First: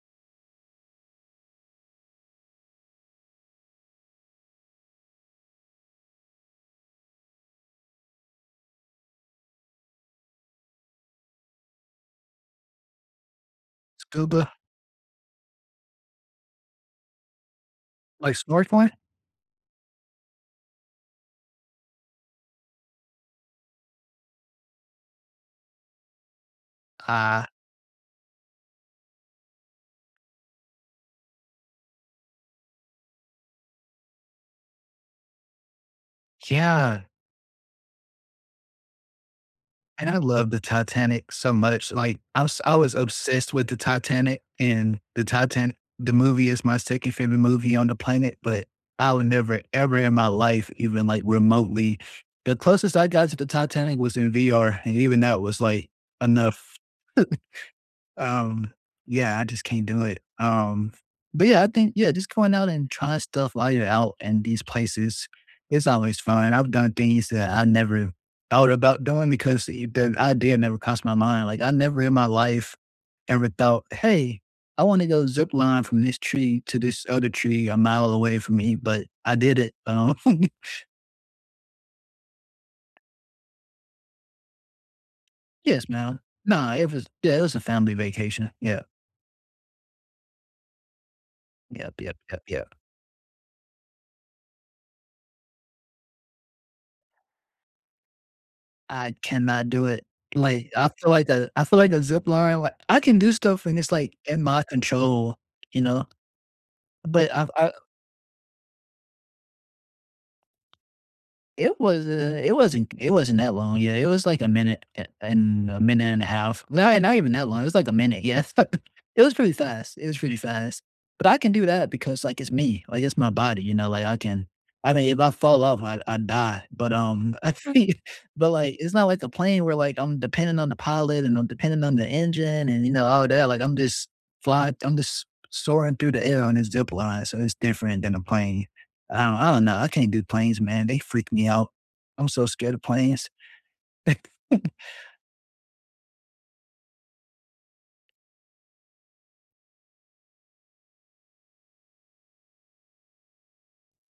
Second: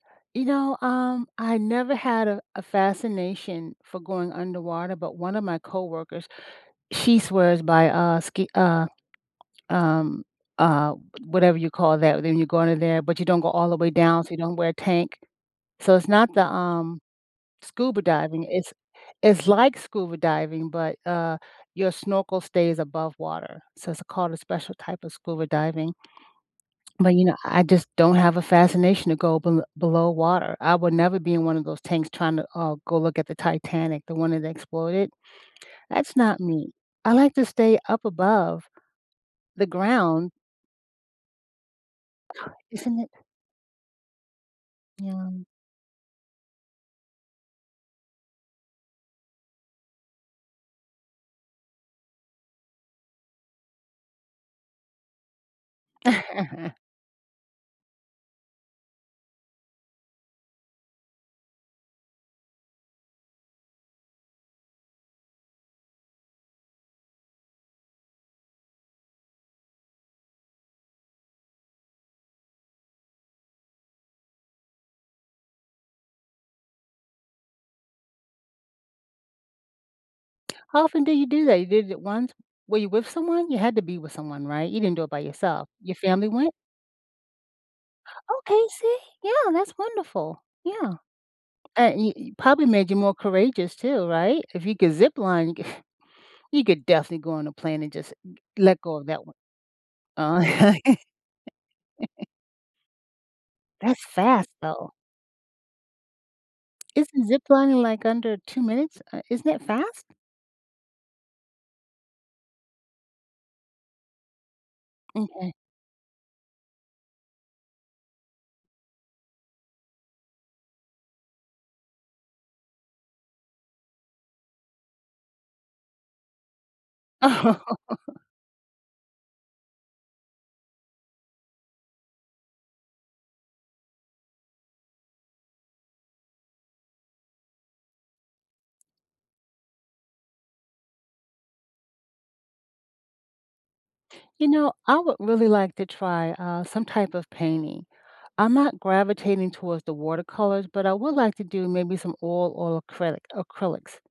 You know, um, I never had a a fascination for going underwater, but one of my coworkers, she swears by, uh, ski uh, um uh, whatever you call that when you go under there, but you don't go all the way down, so you Scuba? don't wear a tank, so it's not the, um, scuba Like diving. It's snorkeling? it's like scuba diving, but, uh, your snorkel stays above water, so it's called a special type of scuba diving. But, you know, Ah. I just don't have a fascination to go bel below water. I would never be in one of those tanks trying to, uh, go look at the Titanic- the one that exploded. That's not me. Yeah. I like to stay up above the And I ground. love the Titanic so much, like, I was [unintelligible] I was Isn't it? obsessed with the Titanic, and The Yeah. Titan the movie, is my 2nd favorite movie on the planet, but I would never, ever in my life, even like remotely the closest I got to the Titanic was in VR, and even that was like, enough. Um, yeah, I just can't do it, um, but yeah, I think yeah, just going out and trying stuff while you're out in these places is always fun. I've done things that I never thought about doing because the idea never crossed my mind, like, I never in my life, ever, thought, "Hey, I wanna go zipline from this tree to this other tree a mile away from me," but I did it, um How often do you do that? You did it once. Were you with someone? You had to be with someone, right? You didn't do it by yourself. Yes, Your ma'am. family went? Nah, it was yeah, it was a family vacation, Okay. yeah. See. Yeah, that's wonderful. Yeah. And Yep, y yep, it yep, probably yep. made you more courageous too, right? If you could zip line, you could you could definitely go on a plane and just l let go of I that one. cannot do it, like, I feel like the I feel like the zipline, like I can do stuff when it's, That's like, in fast, my though. control, you know? Isn't But zip I've I lining like under 2 minutes? Uh, isn't that fast? It was, uh, it wasn't it wasn't that long. Yeah, it was, like, a minute a Okay. and a minute and a half. Not not even that long. It was like a minute, yeah. It was pretty fast, it was pretty fast, but I can do that because, like, it's me, like, it's my body, you know, like I can I mean, if I fall off I I die, but, um, but like, it's not like a plane where, like, I'm dependent on the pilot, and I'm dependent on the engine, and you know, all that, like, I'm just fly I'm just s soaring through the air on a zipline, so it's different than a plane. I don't I don't know. I can't do planes, man. They freak me out. I'm so scared of planes. You know, I would really like to try, uh, some type of painting. I'm not gravitating towards the watercolors, but I would like to do maybe some oil or acrylic acrylics.